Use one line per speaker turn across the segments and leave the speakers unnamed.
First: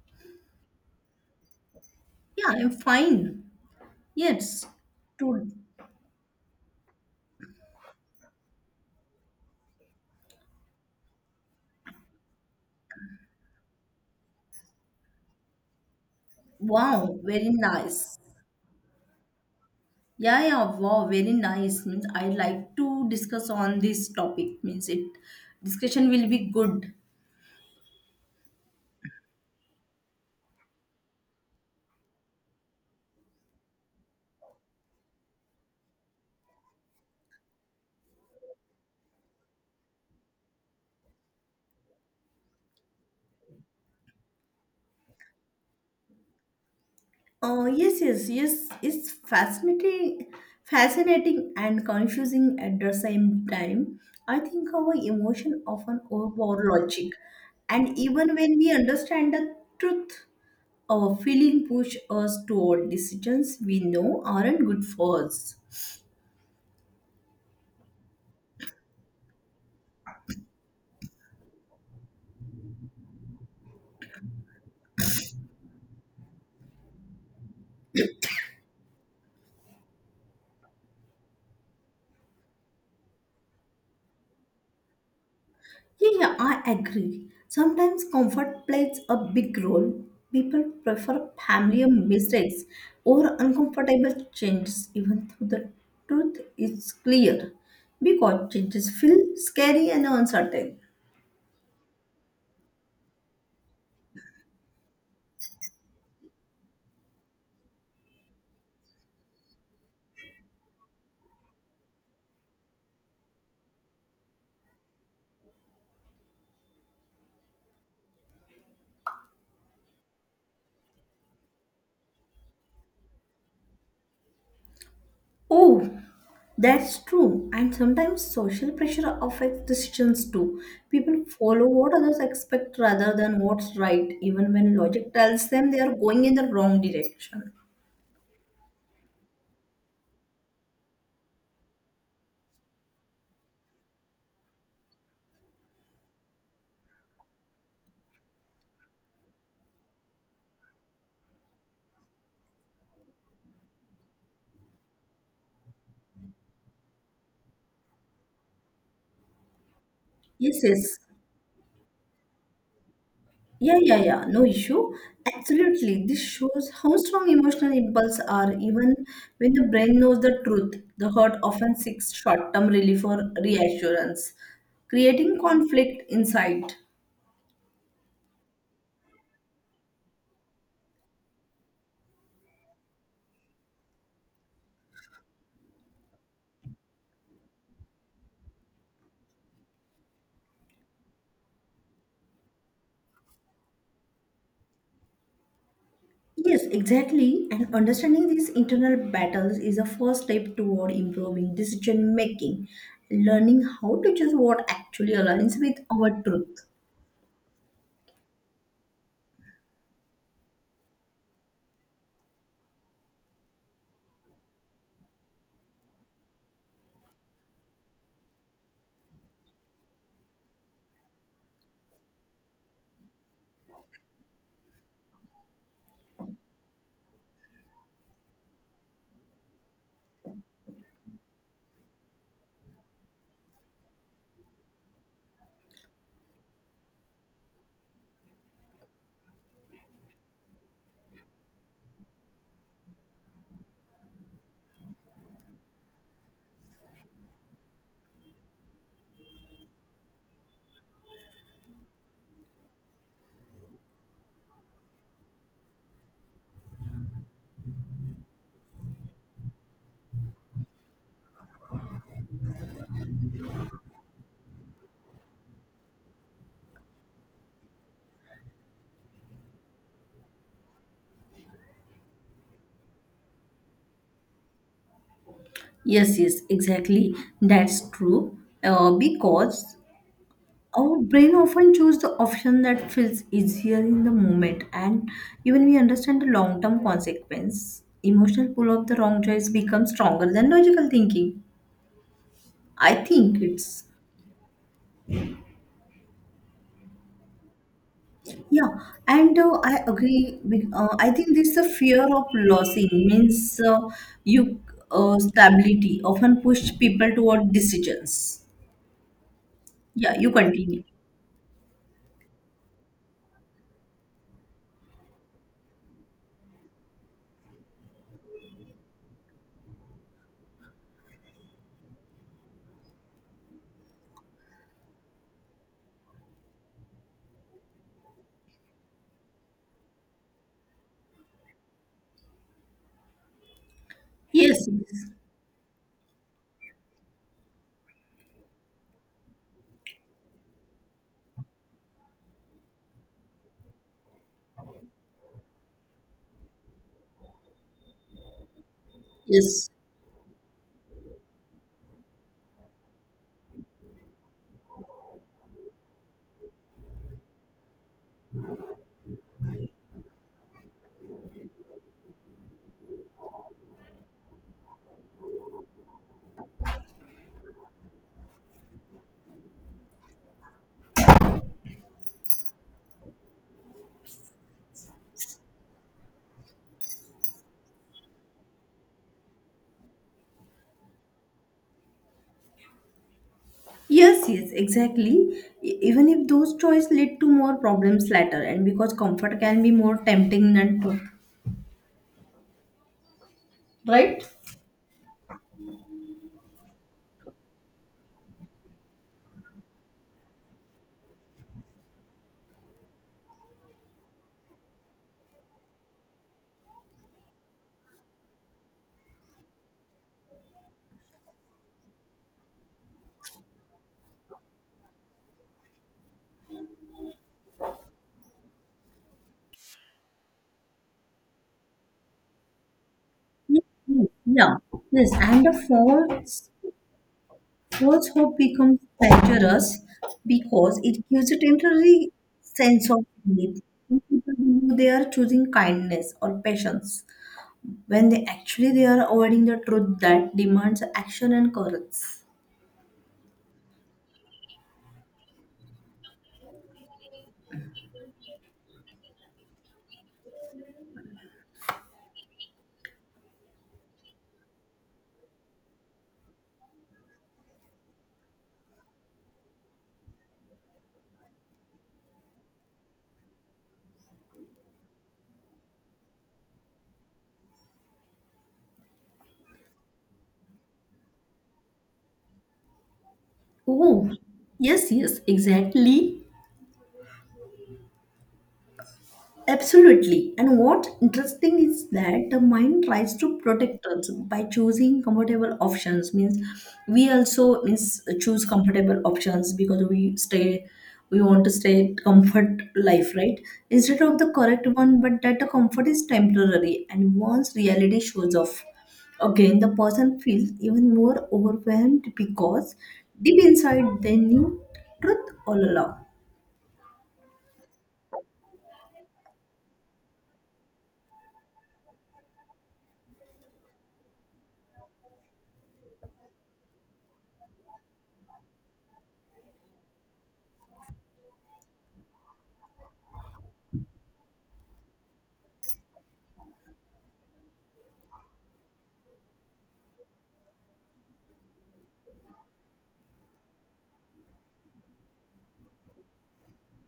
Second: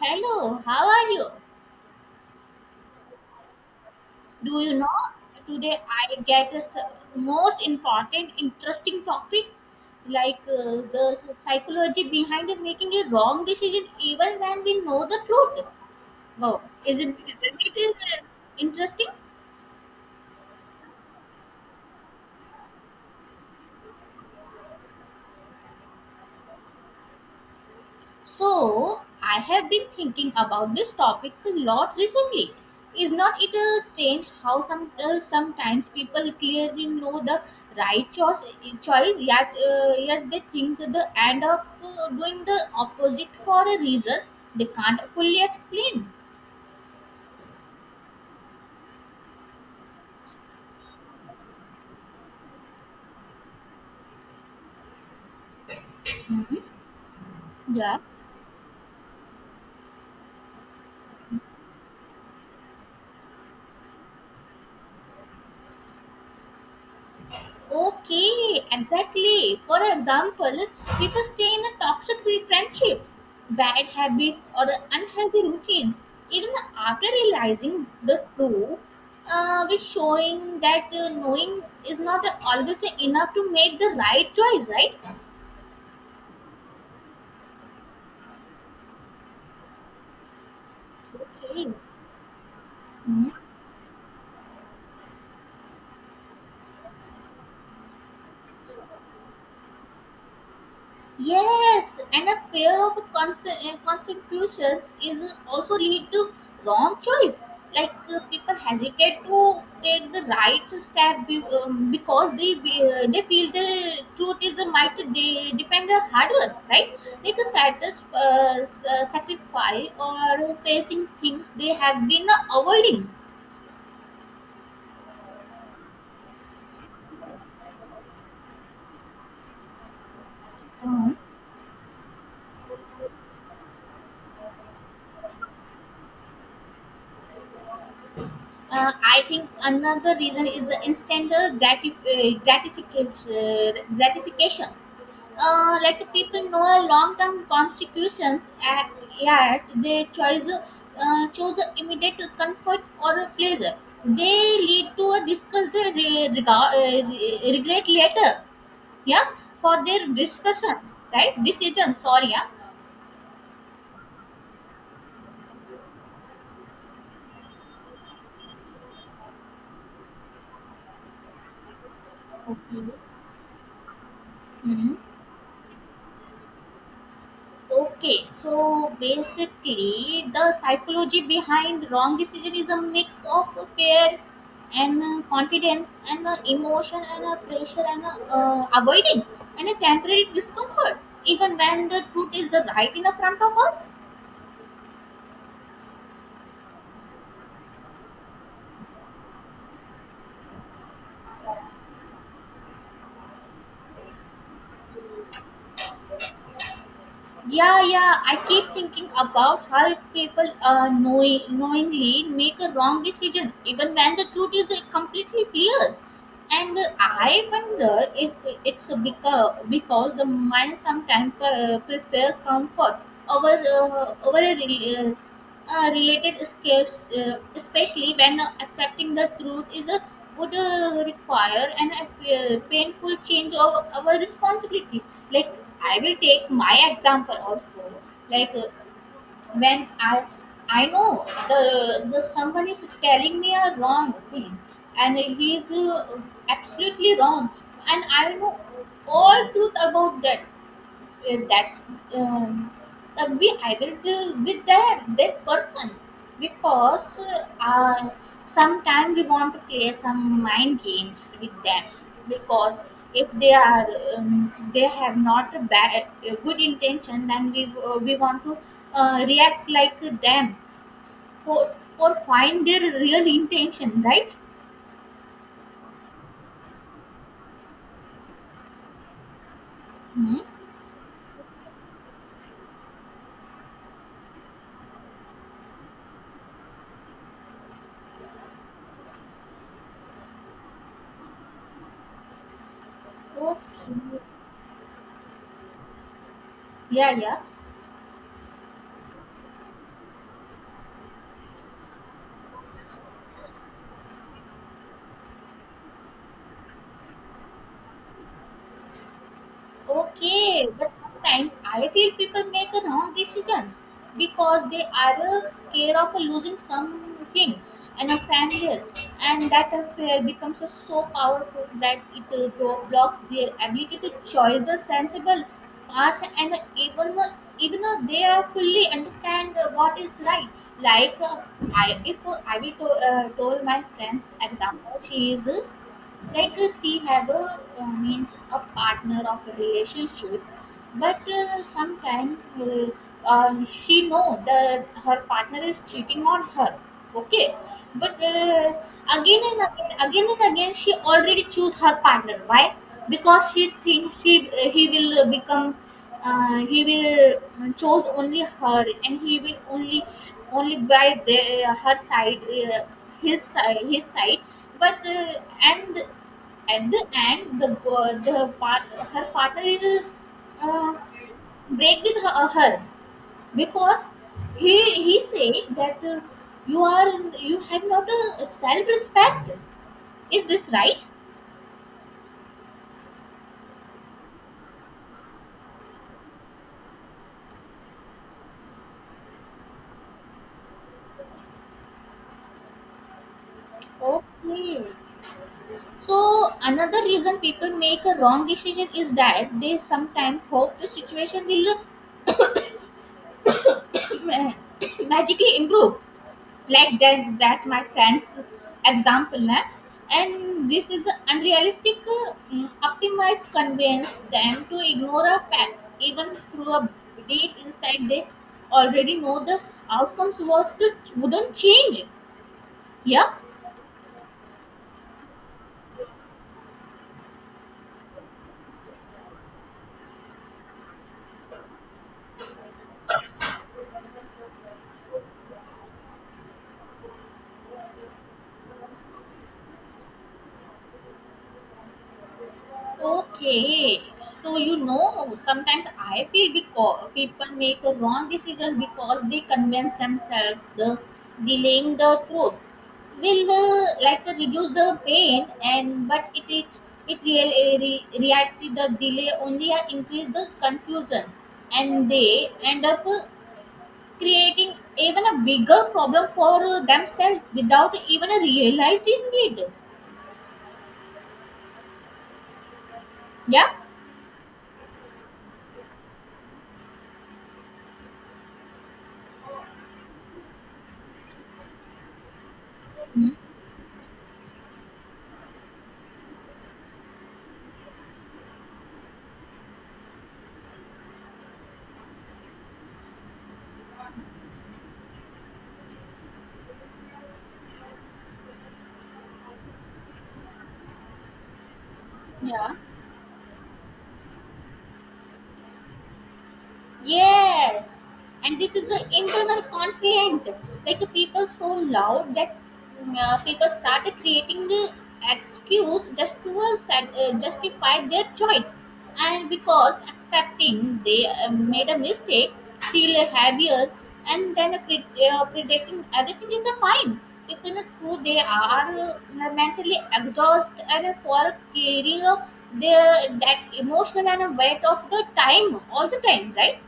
Hello, how are you?
Yeah, I'm fine.
Do
Yes.
you know
To
today I get a most important, interesting topic like the psychology behind the making a wrong decision even when we know the truth. Wow,
wow,
isn't
very
isn't it
nice.
interesting?
Yeah, yeah, wow, very nice. Means I like to discuss on this topic. Means it discussion will be good.
So, I have been thinking about this topic a lot recently. Is not it strange how sometimes people clearly know the right choice yet yet they think that they end up doing the opposite for a reason they can't fully explain?
Oh yes, yes, yes. It's fascinating, fascinating and confusing at the same time. I think our emotion often overpower logic, and
Yeah.
even when we understand the truth, our feeling push us toward decisions we know aren't good for us.
Okay, exactly. For example, people stay in a toxic friendships, bad habits, or unhealthy routines. Even after realizing the truth, we're showing that knowing is not always enough to make the right choice, right?
Yeah, yeah, I agree. Sometimes comfort plays a big role. People prefer
Okay.
familiar mistakes
Hmm.
or uncomfortable changes, even though the truth is clear, because changes feel scary and uncertain.
Yes, and a fear of consequences is also lead to wrong choice. Like people hesitate to take the right step because they they feel the truth is a might depend on hard work, right? Like a sacrifice or facing things they have been avoiding.
Oh, that's true. And sometimes social pressure affects decisions too. People follow what others expect rather than what's right, even when logic tells them they are going in the wrong direction.
Uh, I think another reason is the instant gratification. Like people know long-term consequences. Yeah, they choose immediate comfort or pleasure. They lead to a discuss their regret later. Yeah, for their
Yes,
discussion,
yes.
right? Decision. Sorry. Yeah.
Yeah, yeah, yeah. No issue. Absolutely. This shows how strong emotional impulses are, even when the brain knows the truth. The heart often seeks short term relief or reassurance,
Mhm.
creating conflict inside.
Okay, so basically, the psychology behind wrong decision is a mix of fear and confidence and emotion and pressure and avoiding and a temporary discomfort, even when the truth is right in the front of us.
Yes, exactly. And understanding these internal battles is a first step toward improving decision making, learning how to choose what actually aligns with our truth.
Yeah, yeah. I keep thinking about how people knowingly make a wrong decision, even when the truth is completely clear. And I wonder if because the mind sometimes prefer comfort over a related skills, especially when accepting the truth, would require an painful change of our responsibility. Like I will take my example also. Like when I know the someone is telling me a wrong thing, and he is absolutely wrong, and I know all truth about that yeah, that's um, we I will be with that person because uh, sometimes we want to play some mind games with them because if they are they have not a bad a good intention then we want to react like them for find their real intention right
Yes, yes, exactly. That's true. Because
hmm?
our brain often chooses the option that feels easier in the moment, and even we understand the long term consequence, emotional pull of the wrong choice becomes stronger than logical thinking. I think it's
Okay, yeah, yeah.
yeah, and I agree. I think this the fear of losing means you stability often push people toward decisions. Yeah, you
Okay,
continue.
but sometimes I feel people make a wrong decisions because they are scared of losing something and a failure, and that a fear becomes so powerful that it blocks their ability to choose the sensible path and even even though they are fully understand what is right. Like I, if I will to, told my friend's
Yes,
example,
yes,
she is like she have a means a partner of a relationship but sometimes she know that her partner is cheating on her okay but again and
yes,
again and again she already choose her partner why because she thinks she he will become he will chose only her and he will only only by her side uh, his side but and at the end, her partner is uh, break with her because he said that you are you have not a self respect. Is this right?
yes, yes, exactly. Even if those choices lead to more problems later, and because comfort can be more tempting than truth, right?
Okay. So another reason people make a wrong decision is that they sometimes hope the situation will magically improve like that's my friend's example eh? And this is unrealistic optimized convince them to ignore our facts even through a deep insight they already know the outcomes wouldn't change yeah.
Yeah, yes, and the fourth false hope becomes dangerous because it gives a temporary sense of relief. Some people know they are choosing kindness or patience when they actually they are avoiding the truth that demands action and courage.
Okay, so you know, sometimes I feel because people make a wrong decision because they convince themselves the delaying the truth will reduce the pain, and but it is it really reacted the delay only increase the confusion, and they end up creating even a bigger problem for themselves without even realizing it. Yeah.
Oh, yes, yes, exactly. Absolutely. And what's interesting is that the mind tries
Hmm.
to protect us by choosing comfortable options. Means we also means choose comfortable options because we stay we want to stay at comfort life, right? Instead of the correct one, but that the comfort is temporary and once reality shows off. Again, the person feels even more overwhelmed
Yeah.
because deep inside they knew truth all along.
Yes, and this is the internal conflict. Like people so loud that people started creating the excuse just to justify their choice, and because accepting they made a mistake feel heavier, and then predicting everything is a fine. Even though they are mentally exhausted and for carrying their that emotional and weight of the time all the time, right?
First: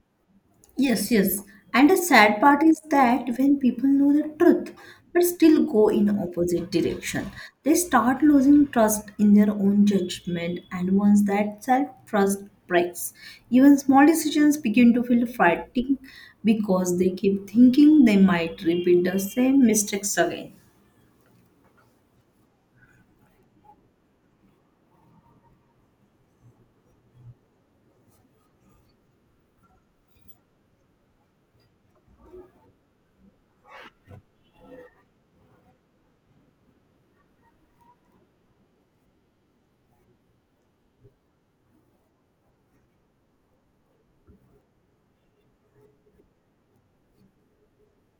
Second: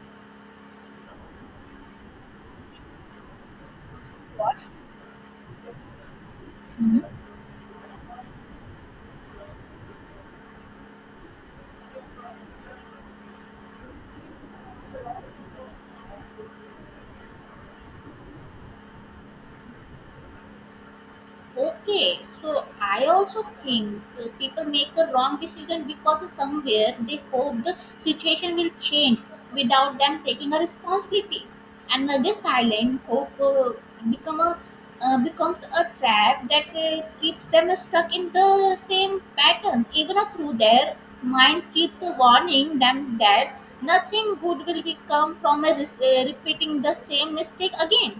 Yes, yes. And the sad part is that when people know the
What?
truth but still go in opposite
Mhm.
direction, they start losing trust in their own judgment and once that self-trust breaks, even small decisions begin to feel frightening because they keep thinking they might repeat the same mistakes again.
Okay, so I also think people make the wrong decision because somewhere they hope the situation will change without them taking a responsibility, and this silent hope become a becomes a trap that keeps them stuck in the same patterns, even through their mind keeps warning them that nothing good will be come from a repeating the same mistake again.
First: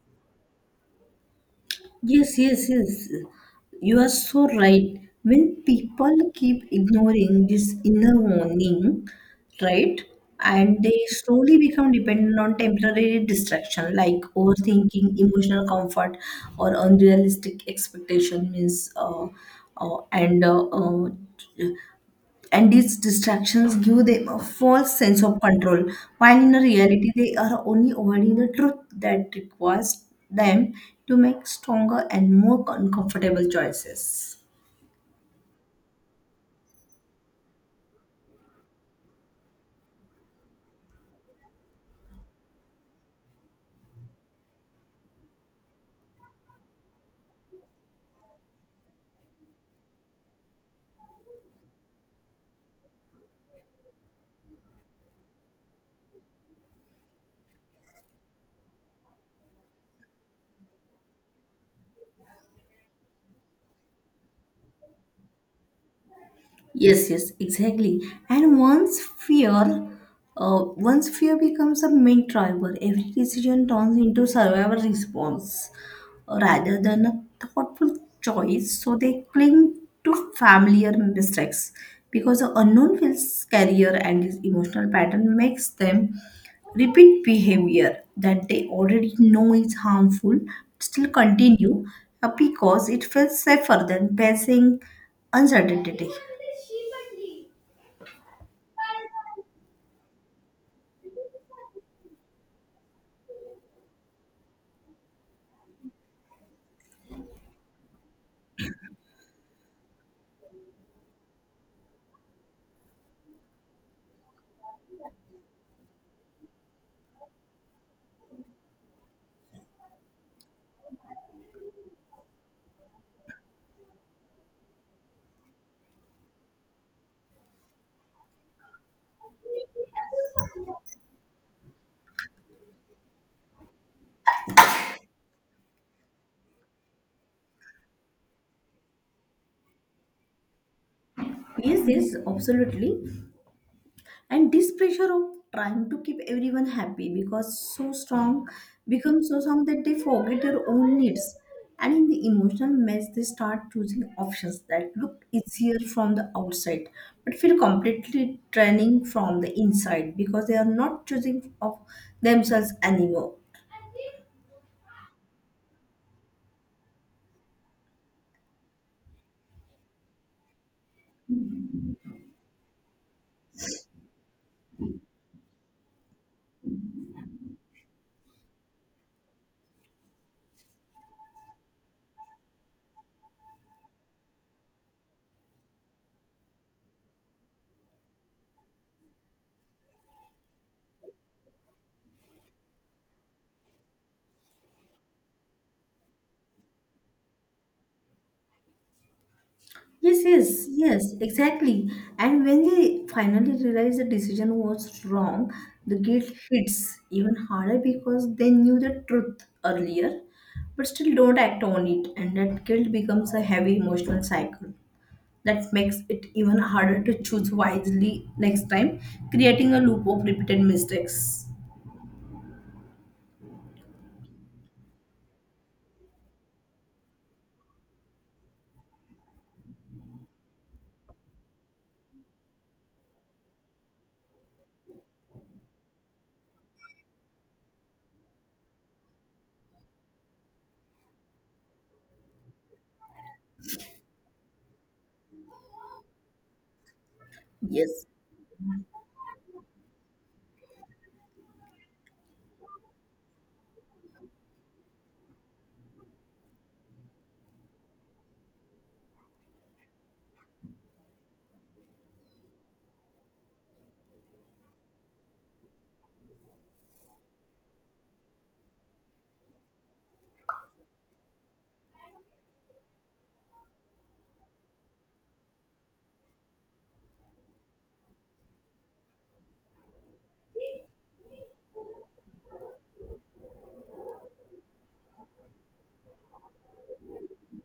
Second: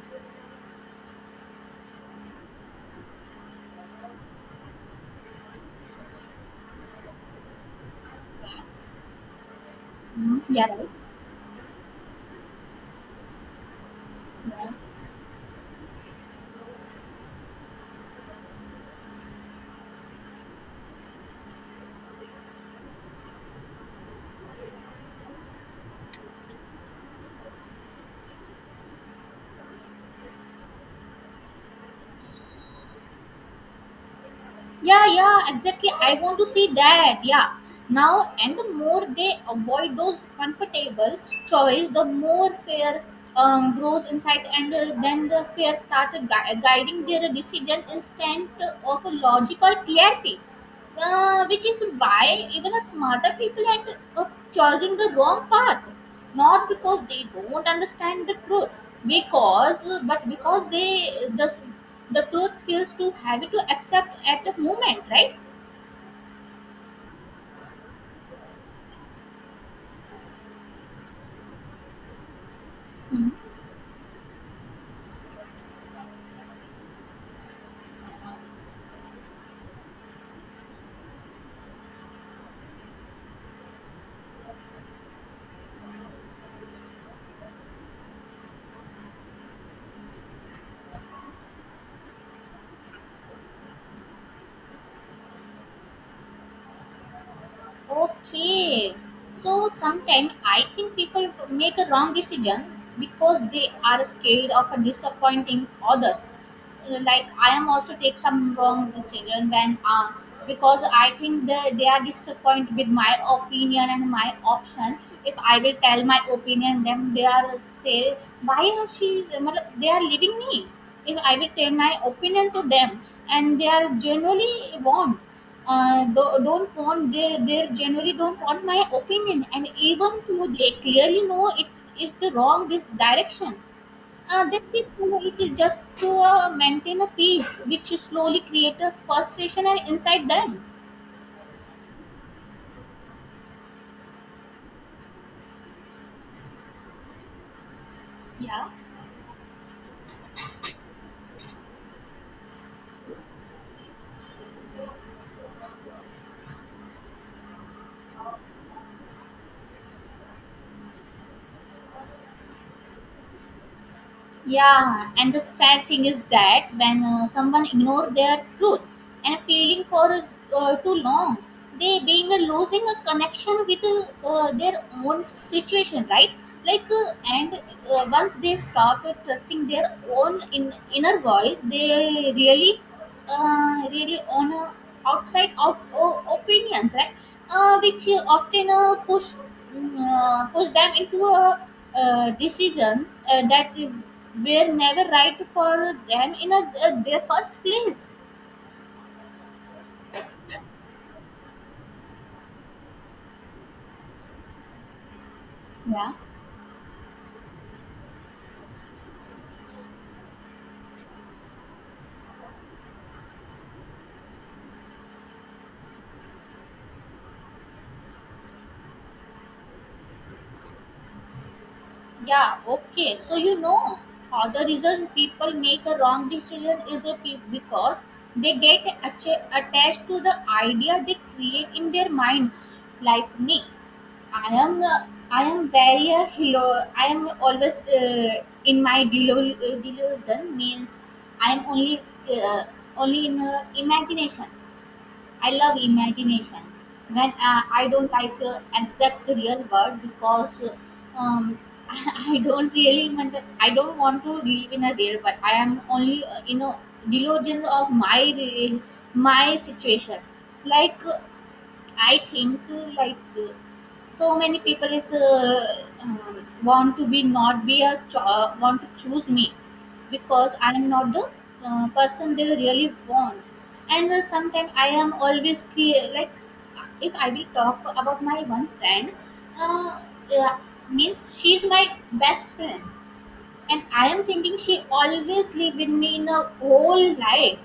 Yes, yes, yes. You are so right. When people keep ignoring this inner warning, right,
Mhm. Yeah,
and
right.
they slowly become dependent on temporary distraction like
Yeah.
overthinking, emotional comfort, or unrealistic expectation means, uh, and uh, uh, and these distractions give them a false sense of control, while in reality they are only avoiding the truth that requires them to make stronger and more uncomfortable choices.
Yeah, yeah, exactly. I want to see that. Yeah. Now, and the more they avoid those comfortable choice, the more fear grows inside, and then the fear started guiding their decision instead of a logical clarity. Which is why even a smarter people end up choosing the wrong path not because they don't understand the truth because but because the truth feels too heavy to accept at the moment, right?
Yes, yes, exactly. And once fear, once fear becomes a main driver, every
Hmm.
decision turns into survival response, rather than a thoughtful choice. So they cling to familiar mistakes because the unknown feels scarier and this emotional pattern makes them repeat behavior that they already know is harmful still continue because it feels safer than facing uncertainty.
Okay, so sometimes I think people make a wrong decision because they are scared of disappointing others, like I am also take some wrong decision when because I think they are disappointed with my opinion and my option. If I will tell my opinion, then they are say why are she is मतलब, they are leaving me. If I will tell my opinion to them, and they are generally want don't want they generally don't want my opinion, and even though they clearly know it is the wrong this direction they think you know, it is just to maintain a peace, which slowly create a frustration and inside them.
Yes, yes, absolutely. And this pressure of trying to keep everyone happy because so strong
Yeah.
becomes so strong that they forget their own needs, and in the emotional mess they start choosing options that look easier from the outside but feel completely draining from the inside because they are not choosing of themselves anymore.
Yeah, and the sad thing is that when someone ignore their truth and feeling for too long, they being losing a connection with their own situation, right? Like and once they stop trusting their own inner voice, they really really on outside of opinions, right? Which often push them into decisions that were never right for them their first place.
Yes, yes, yes, exactly. And when they finally realize the decision was wrong, the
Yeah,
guilt hits even harder because they knew the truth earlier, but still don't act on it. And that guilt becomes a heavy emotional cycle that makes it even harder to choose wisely next time, creating a loop of repeated mistakes.
yeah, okay. So you know, the reason people make a wrong decision is because they get attached to the idea they create in their mind, like me. I am uh, I am very hello. I am always in my delusion means I am only uh, in imagination. I love imagination. When I
Yes.
don't like exact real world because I don't want to live in a real world. I am only you know delusion of my situation. Like I think so many people is want to be not be a cho- want to choose me because I am not the person they really want. And sometimes I am always clear like if I will talk about my one friend, uh, yeah, means she's my best friend, and I am thinking she always live with me in a whole life.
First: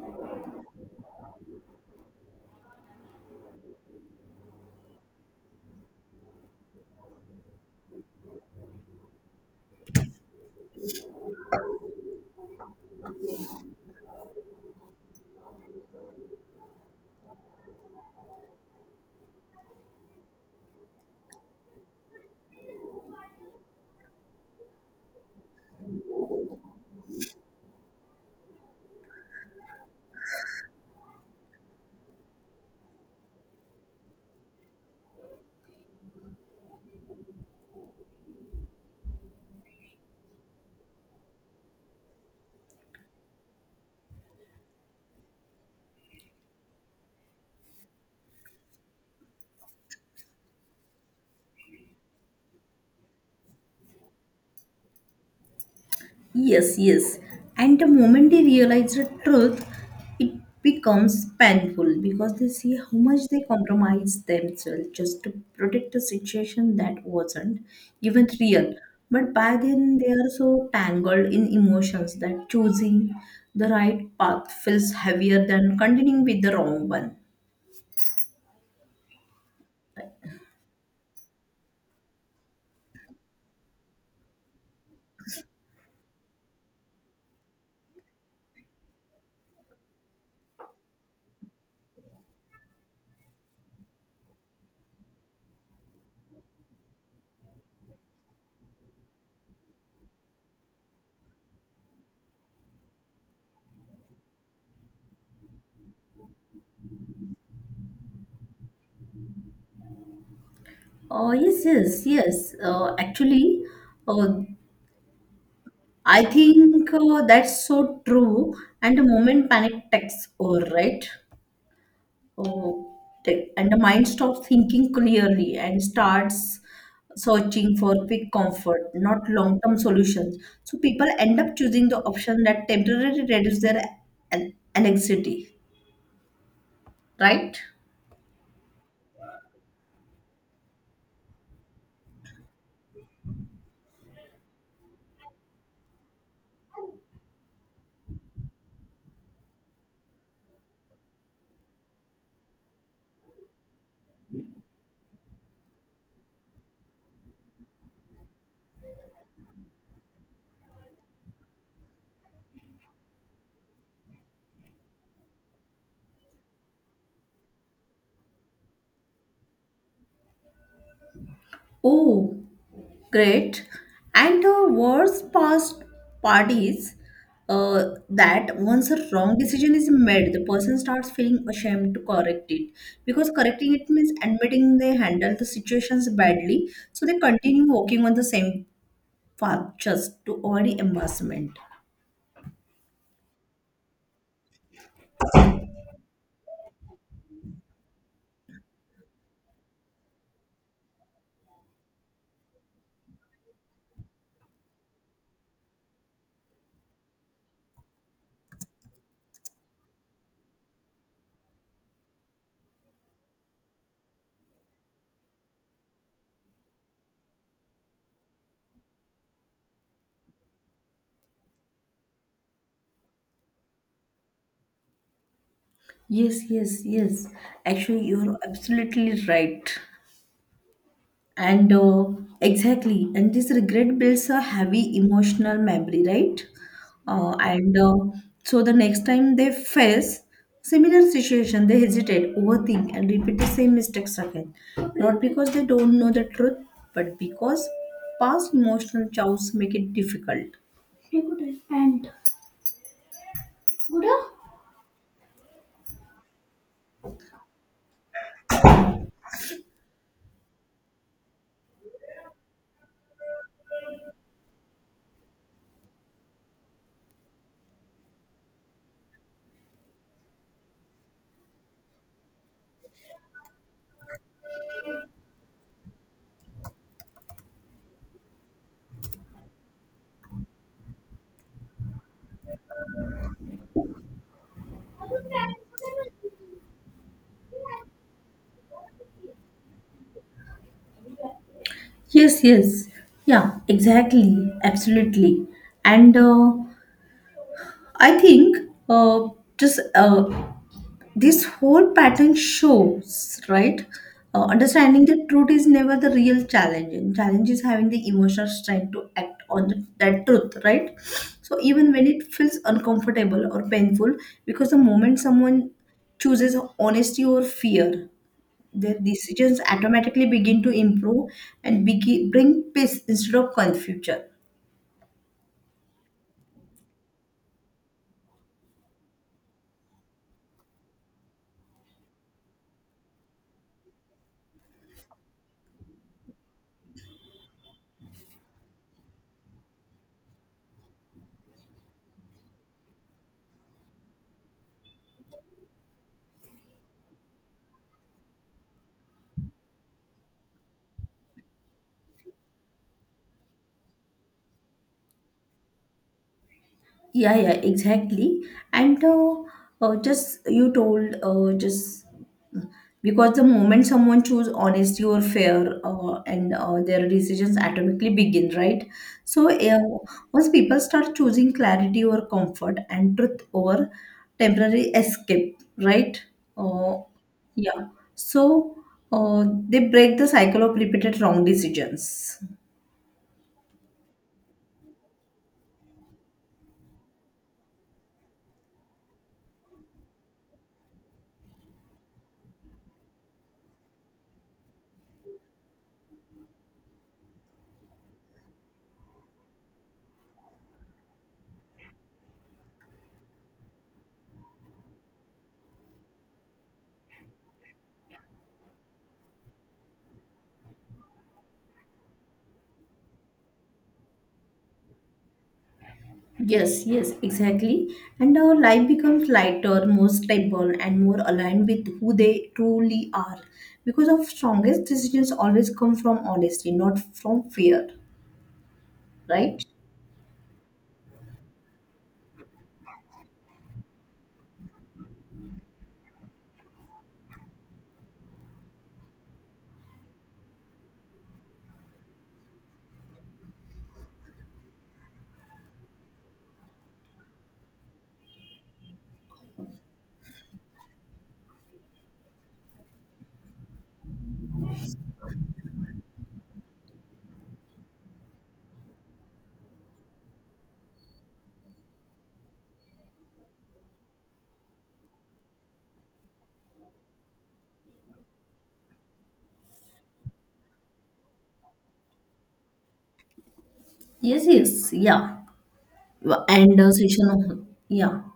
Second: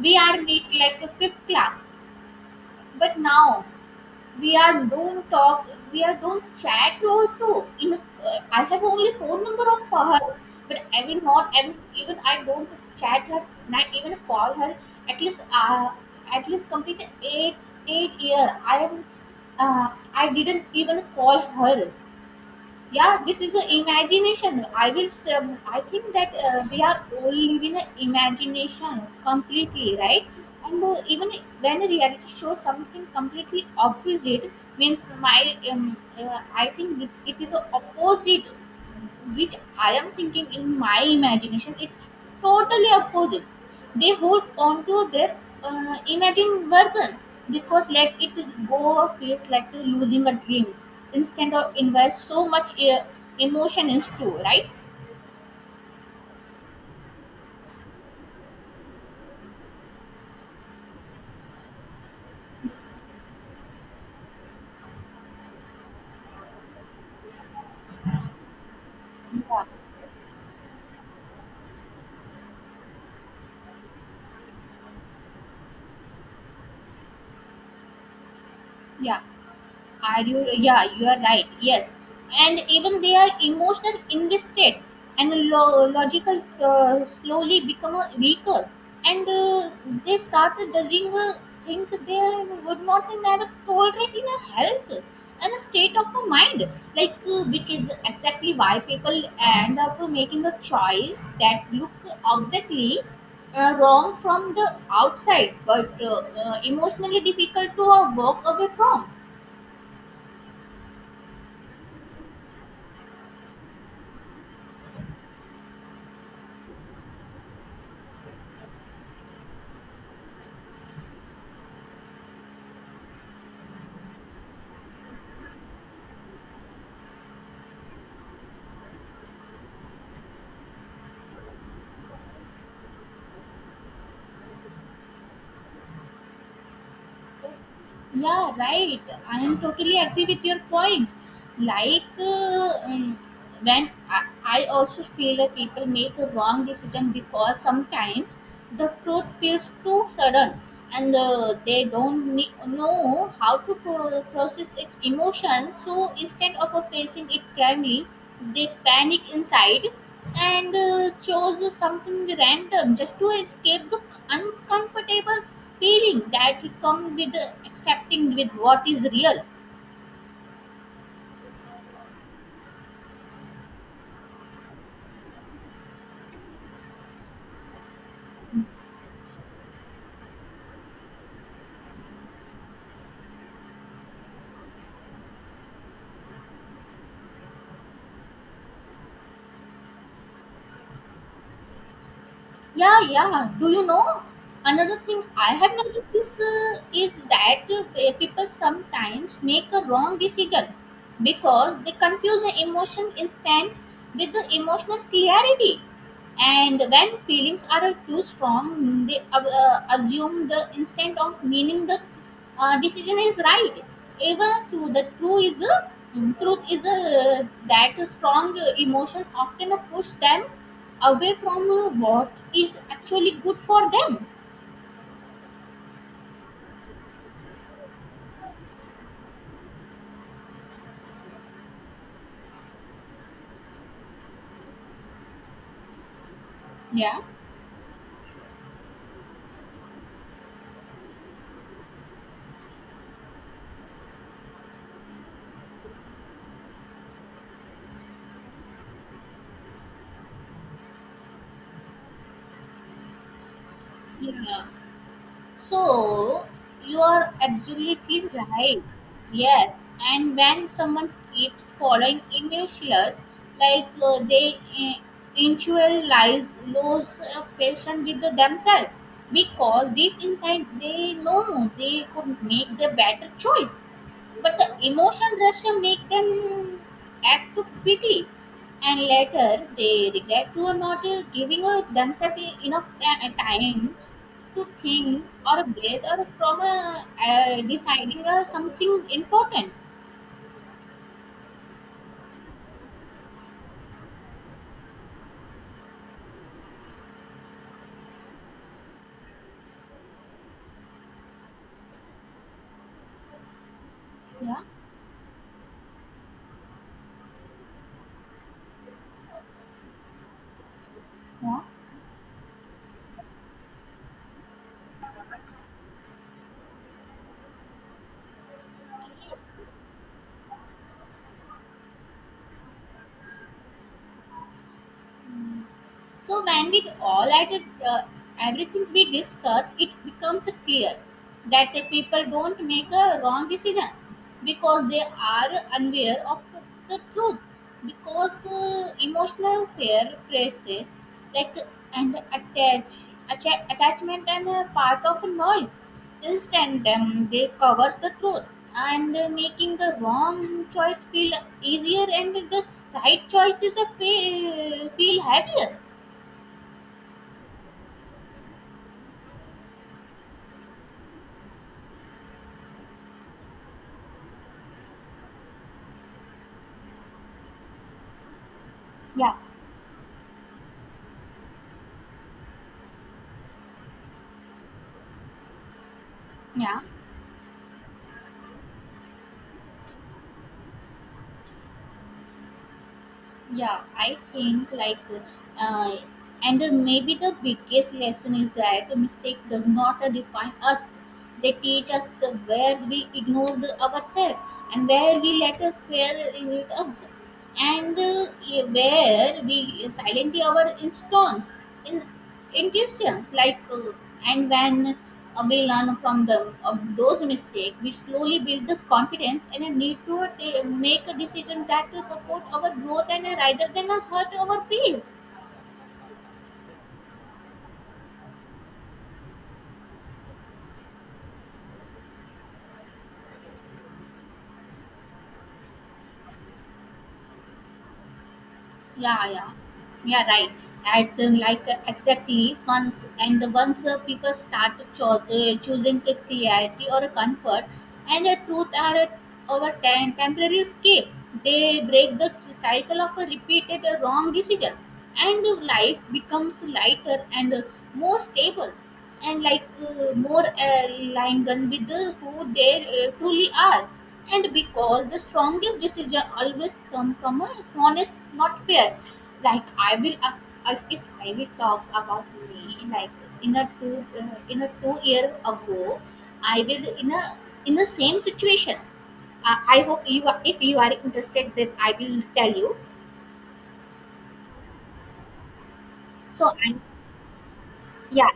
We are meet like a fifth class, but now we are don't talk, we are don't chat also in I have only phone number of her but I will, even I don't chat her, not even call her, at least uh, at least complete eight year I am uh, I didn't even call her. Yeah, this is the imagination I will say, I think that we are all living an imagination completely right. And even when a reality shows something completely opposite means my I think it is a opposite which I am thinking in my imagination, it's totally opposite. They hold on to their imagined version because let it go feels like losing a dream instead of invest so much emotion into right.
Yes, yes. And the moment they realize the truth, it becomes painful because they see how much they compromise themselves just to protect a situation that wasn't even real. But by
Yeah.
then, they are so tangled in emotions that choosing the right path feels heavier than continuing with the wrong one.
Yeah. Are you? Yeah, you are right. Yes, and even they are emotional invested and logical, slowly become a weaker, and they start judging think they would not never tolerate in a health and a state of a mind, like which is exactly why people end up making a choice that look exactly wrong from the outside, but emotionally difficult to walk away from.
Oh, yes, yes, yes. Uh, I think that's so true. And the moment panic takes over, right? Oh, and the mind stops thinking clearly and starts searching for quick comfort, not long term solutions. So people end up choosing the option that temporarily reduces their anxiety, right?
Yeah, right. I am totally agree with your point. Like, when I also feel that people make a wrong decision because sometimes the truth feels too sudden and they don't know how to process its emotion, so instead of facing it calmly they panic inside and chose something random just to escape the uncomfortable feeling that comes with accepting with what is real.
Oh, great. And the worst past part is that once a wrong decision is made, the person starts feeling ashamed to correct it. Because correcting it means admitting they handled the situations badly, so they continue walking on the same path just to avoid embarrassment.
Yeah, yeah. Do you know another thing I have noticed is that people sometimes make a wrong decision because they confuse the emotion instant with the emotional clarity. And when feelings are too strong, they assume the instant of meaning the decision is right. Even through the truth is a, that strong emotion often push them away from what is actually good for them.
Yes, yes, yes. Actually, you're absolutely right. And exactly, and this regret builds a heavy emotional memory, right?
Yeah.
And so the next time they face similar situation, they hesitate, overthink, and repeat the same mistakes again. Not because they don't know the truth, but because past emotional chows make it difficult.
Yeah. So you are absolutely right. Yes, and when someone keeps following emotionless, like they intellectualize, lose patience with the themselves because deep inside they know they could make the better choice, but the emotion rush make them act too quickly, and later they regret to not giving themselves enough time to think or breathe or from a, deciding something important.
Yes, yes. Yeah, exactly. Absolutely. And I think uh, just this whole pattern shows right,
Yeah,
understanding the truth is never the real challenge and challenge is having the emotional strength to act on the, that truth, right? So
yeah.
even when it feels uncomfortable or painful, because the moment someone chooses honesty or fear, their decisions automatically begin to improve and bring peace instead of confusion.
So when we all at uh, everything we discuss, it becomes clear that the people don't make a wrong decision because they are unaware of the truth. Because emotional fear praises like and attachment and part of a noise. Instead, they covers the truth and making the wrong choice feel easier and the right choices feel heavier.
Yeah, yeah, exactly. And just you told just because the moment someone chooses honesty or fair, and their decisions atomically begin, right?
Yeah,
So once people start choosing clarity over comfort and truth over temporary escape, right?
yeah,
Uh, yeah. So they break the cycle of repeated wrong decisions.
yeah. I think like uh, and maybe the biggest lesson is that a mistake does not define us, they teach us the where we ignore the ourselves, and where we let us fear limit us, and where we silently our instance in intuitions like and when we learn from them of those mistakes we slowly build the confidence and a need to make a decision that to support our growth and rather than hurt our peace.
Yes, yes, exactly. And our life becomes lighter, more stable, and more aligned with who they truly are. Because our strongest decisions always come from honesty, not from fear,
Yeah, yeah.
right?
Yeah, right. Like exactly once, and the once people start choosing the clarity or a comfort, and the truth are our temporary escape. They break the cycle of a repeated wrong decision, and life becomes lighter and more stable, and like more aligned with the who they truly are. And because the strongest decision always come from a honest, not fear. Like, I will if I will talk about me, like in a 2 year ago I will in a in the same situation, I hope you are, if you are interested then I will tell you.
Yes, yes, yeah.
So I,
And session, yeah.
yeah,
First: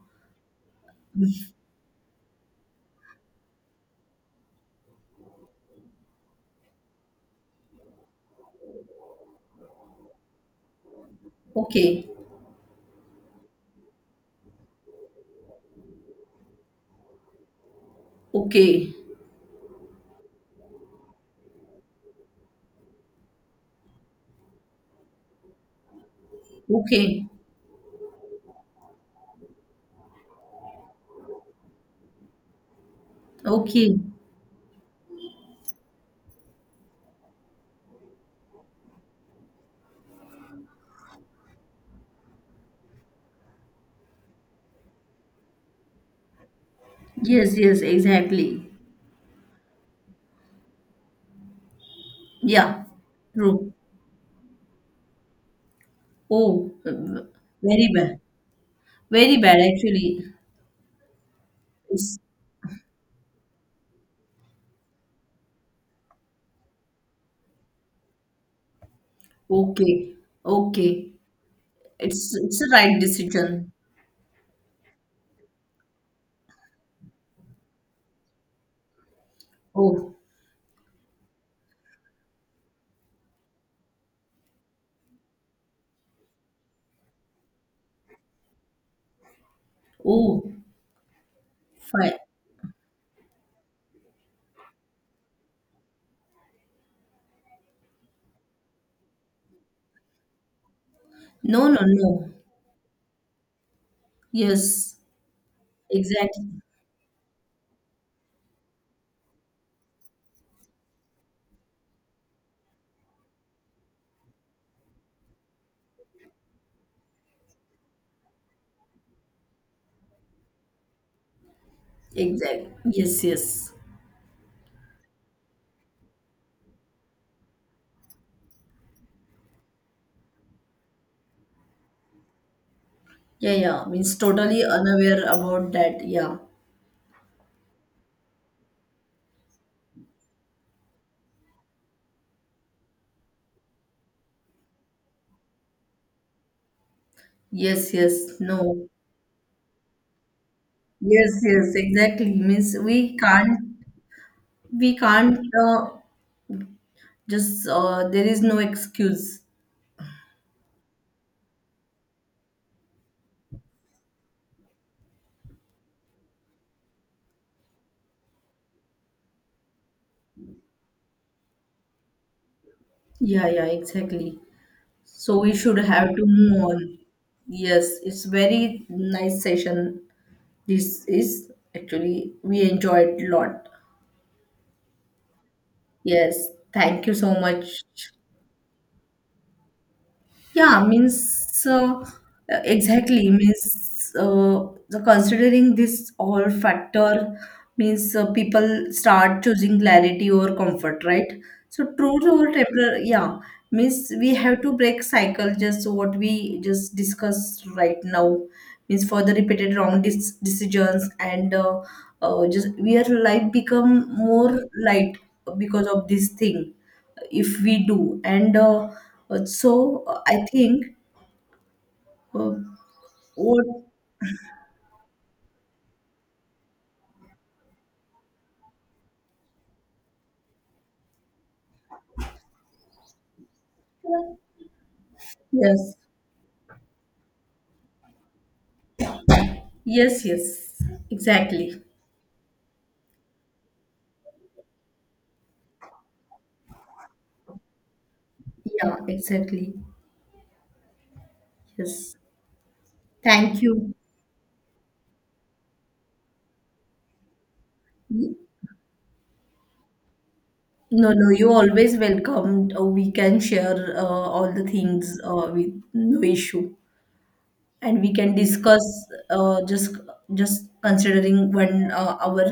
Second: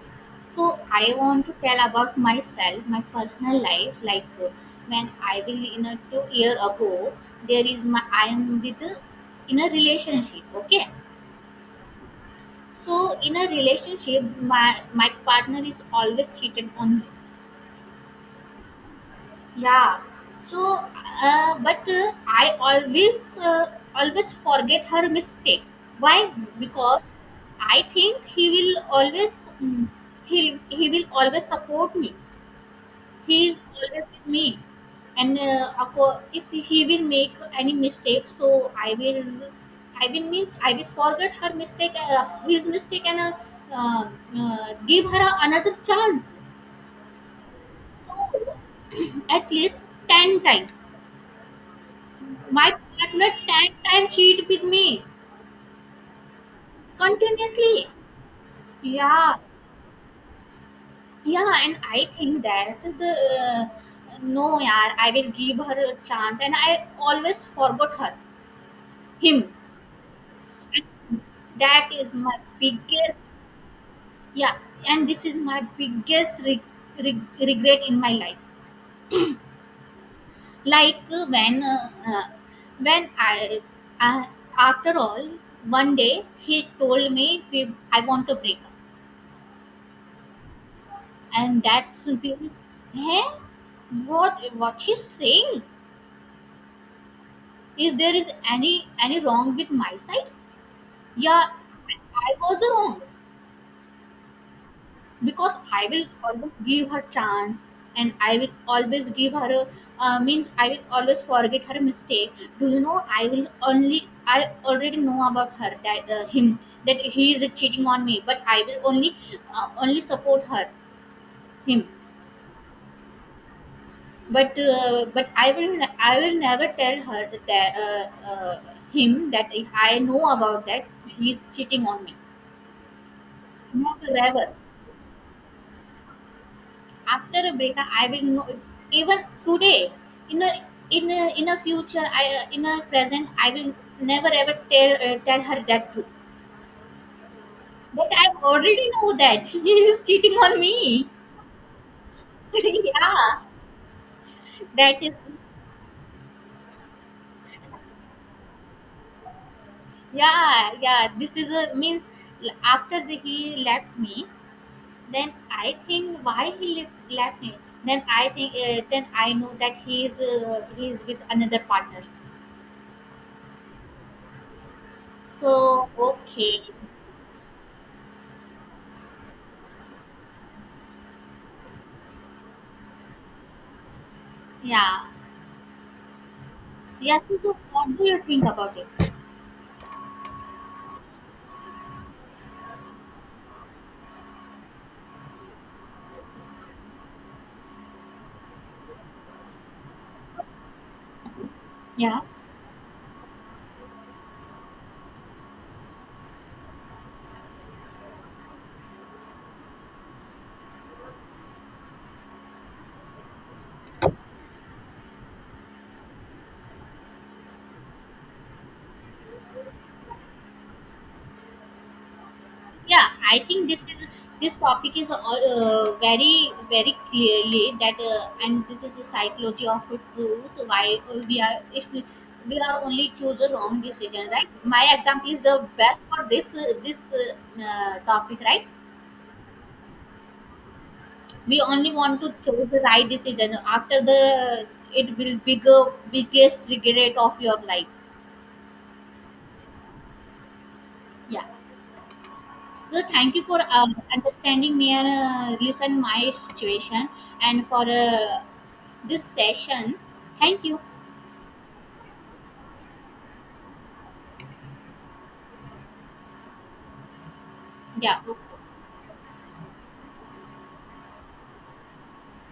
so I want to tell about myself, my personal life, like when I will in a 2 year ago there is my I am with in a relationship, okay.
Okay,
So in a relationship, my partner is always cheated on me.
okay,
Yeah. So, but I always forget her mistake. Why? Because
okay,
I think he will always support me. He is
okay.
always with me, and of course, if he will make any mistake, so I will means I will forget his mistake, and uh, give her another chance
Yes, yes, exactly.
at least 10 times. My
Yeah,
partner 10
true.
times cheat with me
Oh,
continuously.
very bad.
Yeah,
Very bad, actually.
yeah, and I
It's
think that the no, yaar, I will give her a chance, and I always forgot her, him.
okay, okay.
That is
It's
my
a right
biggest,
decision.
yeah, and this is my biggest regret in my life.
Oh,
Like, when I, after all one day he told me, I want to break
oh,
up," and that's
fine.
been. Hey, what he's saying, is there is any any wrong with my side? Yeah,
No, no, no.
I was wrong
Yes,
because I will
exactly.
always give her chance. And I will always give her means I will always forget her mistake. Do you know I will only I already know about her, that him, that he is cheating on me, but I will only support her, him.
Exactly. Yes, yes.
But I will never tell her that him, that if I know about that he is cheating on me.
Yeah, yeah.
Not
Means
ever.
totally unaware about that. Yeah.
After a breakup I will know. Even today, in a in a future, I in a present I will never ever tell her that truth.
Yes,
But I
yes.
already
No.
know that he is cheating on me.
Yes, yes. Exactly. Means we
Yeah.
can't. We
That is
can't. Uh, just there is no excuse.
yeah. Yeah, this is a means, after he left me, then I think why he left me, then I think then I know that he is with another partner.
Yeah, yeah. Exactly. So we should
So
have to
okay.
move on. Yes, it's very nice session. This is actually, we enjoyed a lot.
Yeah.
Yes, thank you
Yeah,
so
so
much.
what do you think about it?
Yeah, means exactly means the considering this all factor means people start choosing clarity over comfort, right? So
Yeah,
truth over temporary, yeah, means we have to break cycle just what we just discussed right now. Means for the repeated wrong decisions and just where life become more light because of this thing if we do. And so I think uh,
yeah. I
what
think this topic is all very very clearly that and this is the psychology of the truth. Why we are, if we, we are only choose a wrong decision, right? My example is the
yes,
best for this topic, right?
yes, yes,
We
exactly.
only want to choose the right decision. After the, it will be the biggest regret of your life.
Yeah, exactly.
Yeah.
Yes.
Well, thank you for
Thank you.
understanding me and listen my situation and for
No,
this session. Thank you.
no, you always welcome. We can share all the things with no issue, and we
Yeah.
can
Okay.
discuss uh, just just considering when our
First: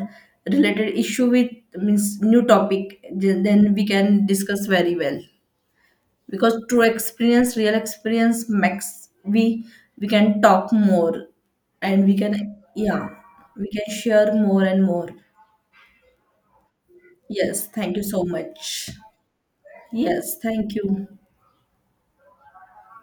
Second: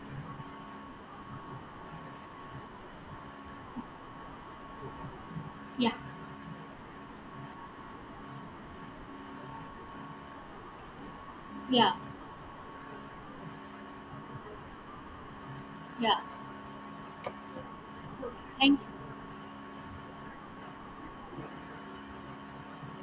related issue with means new topic. Then we can discuss very well.
Yeah.
Because true experience real experience makes we can talk more
Yeah.
and we can yeah we can share more and more.
Yeah.
Yes, thank you so
Okay. Thank
much.
you.
Yes, thank you.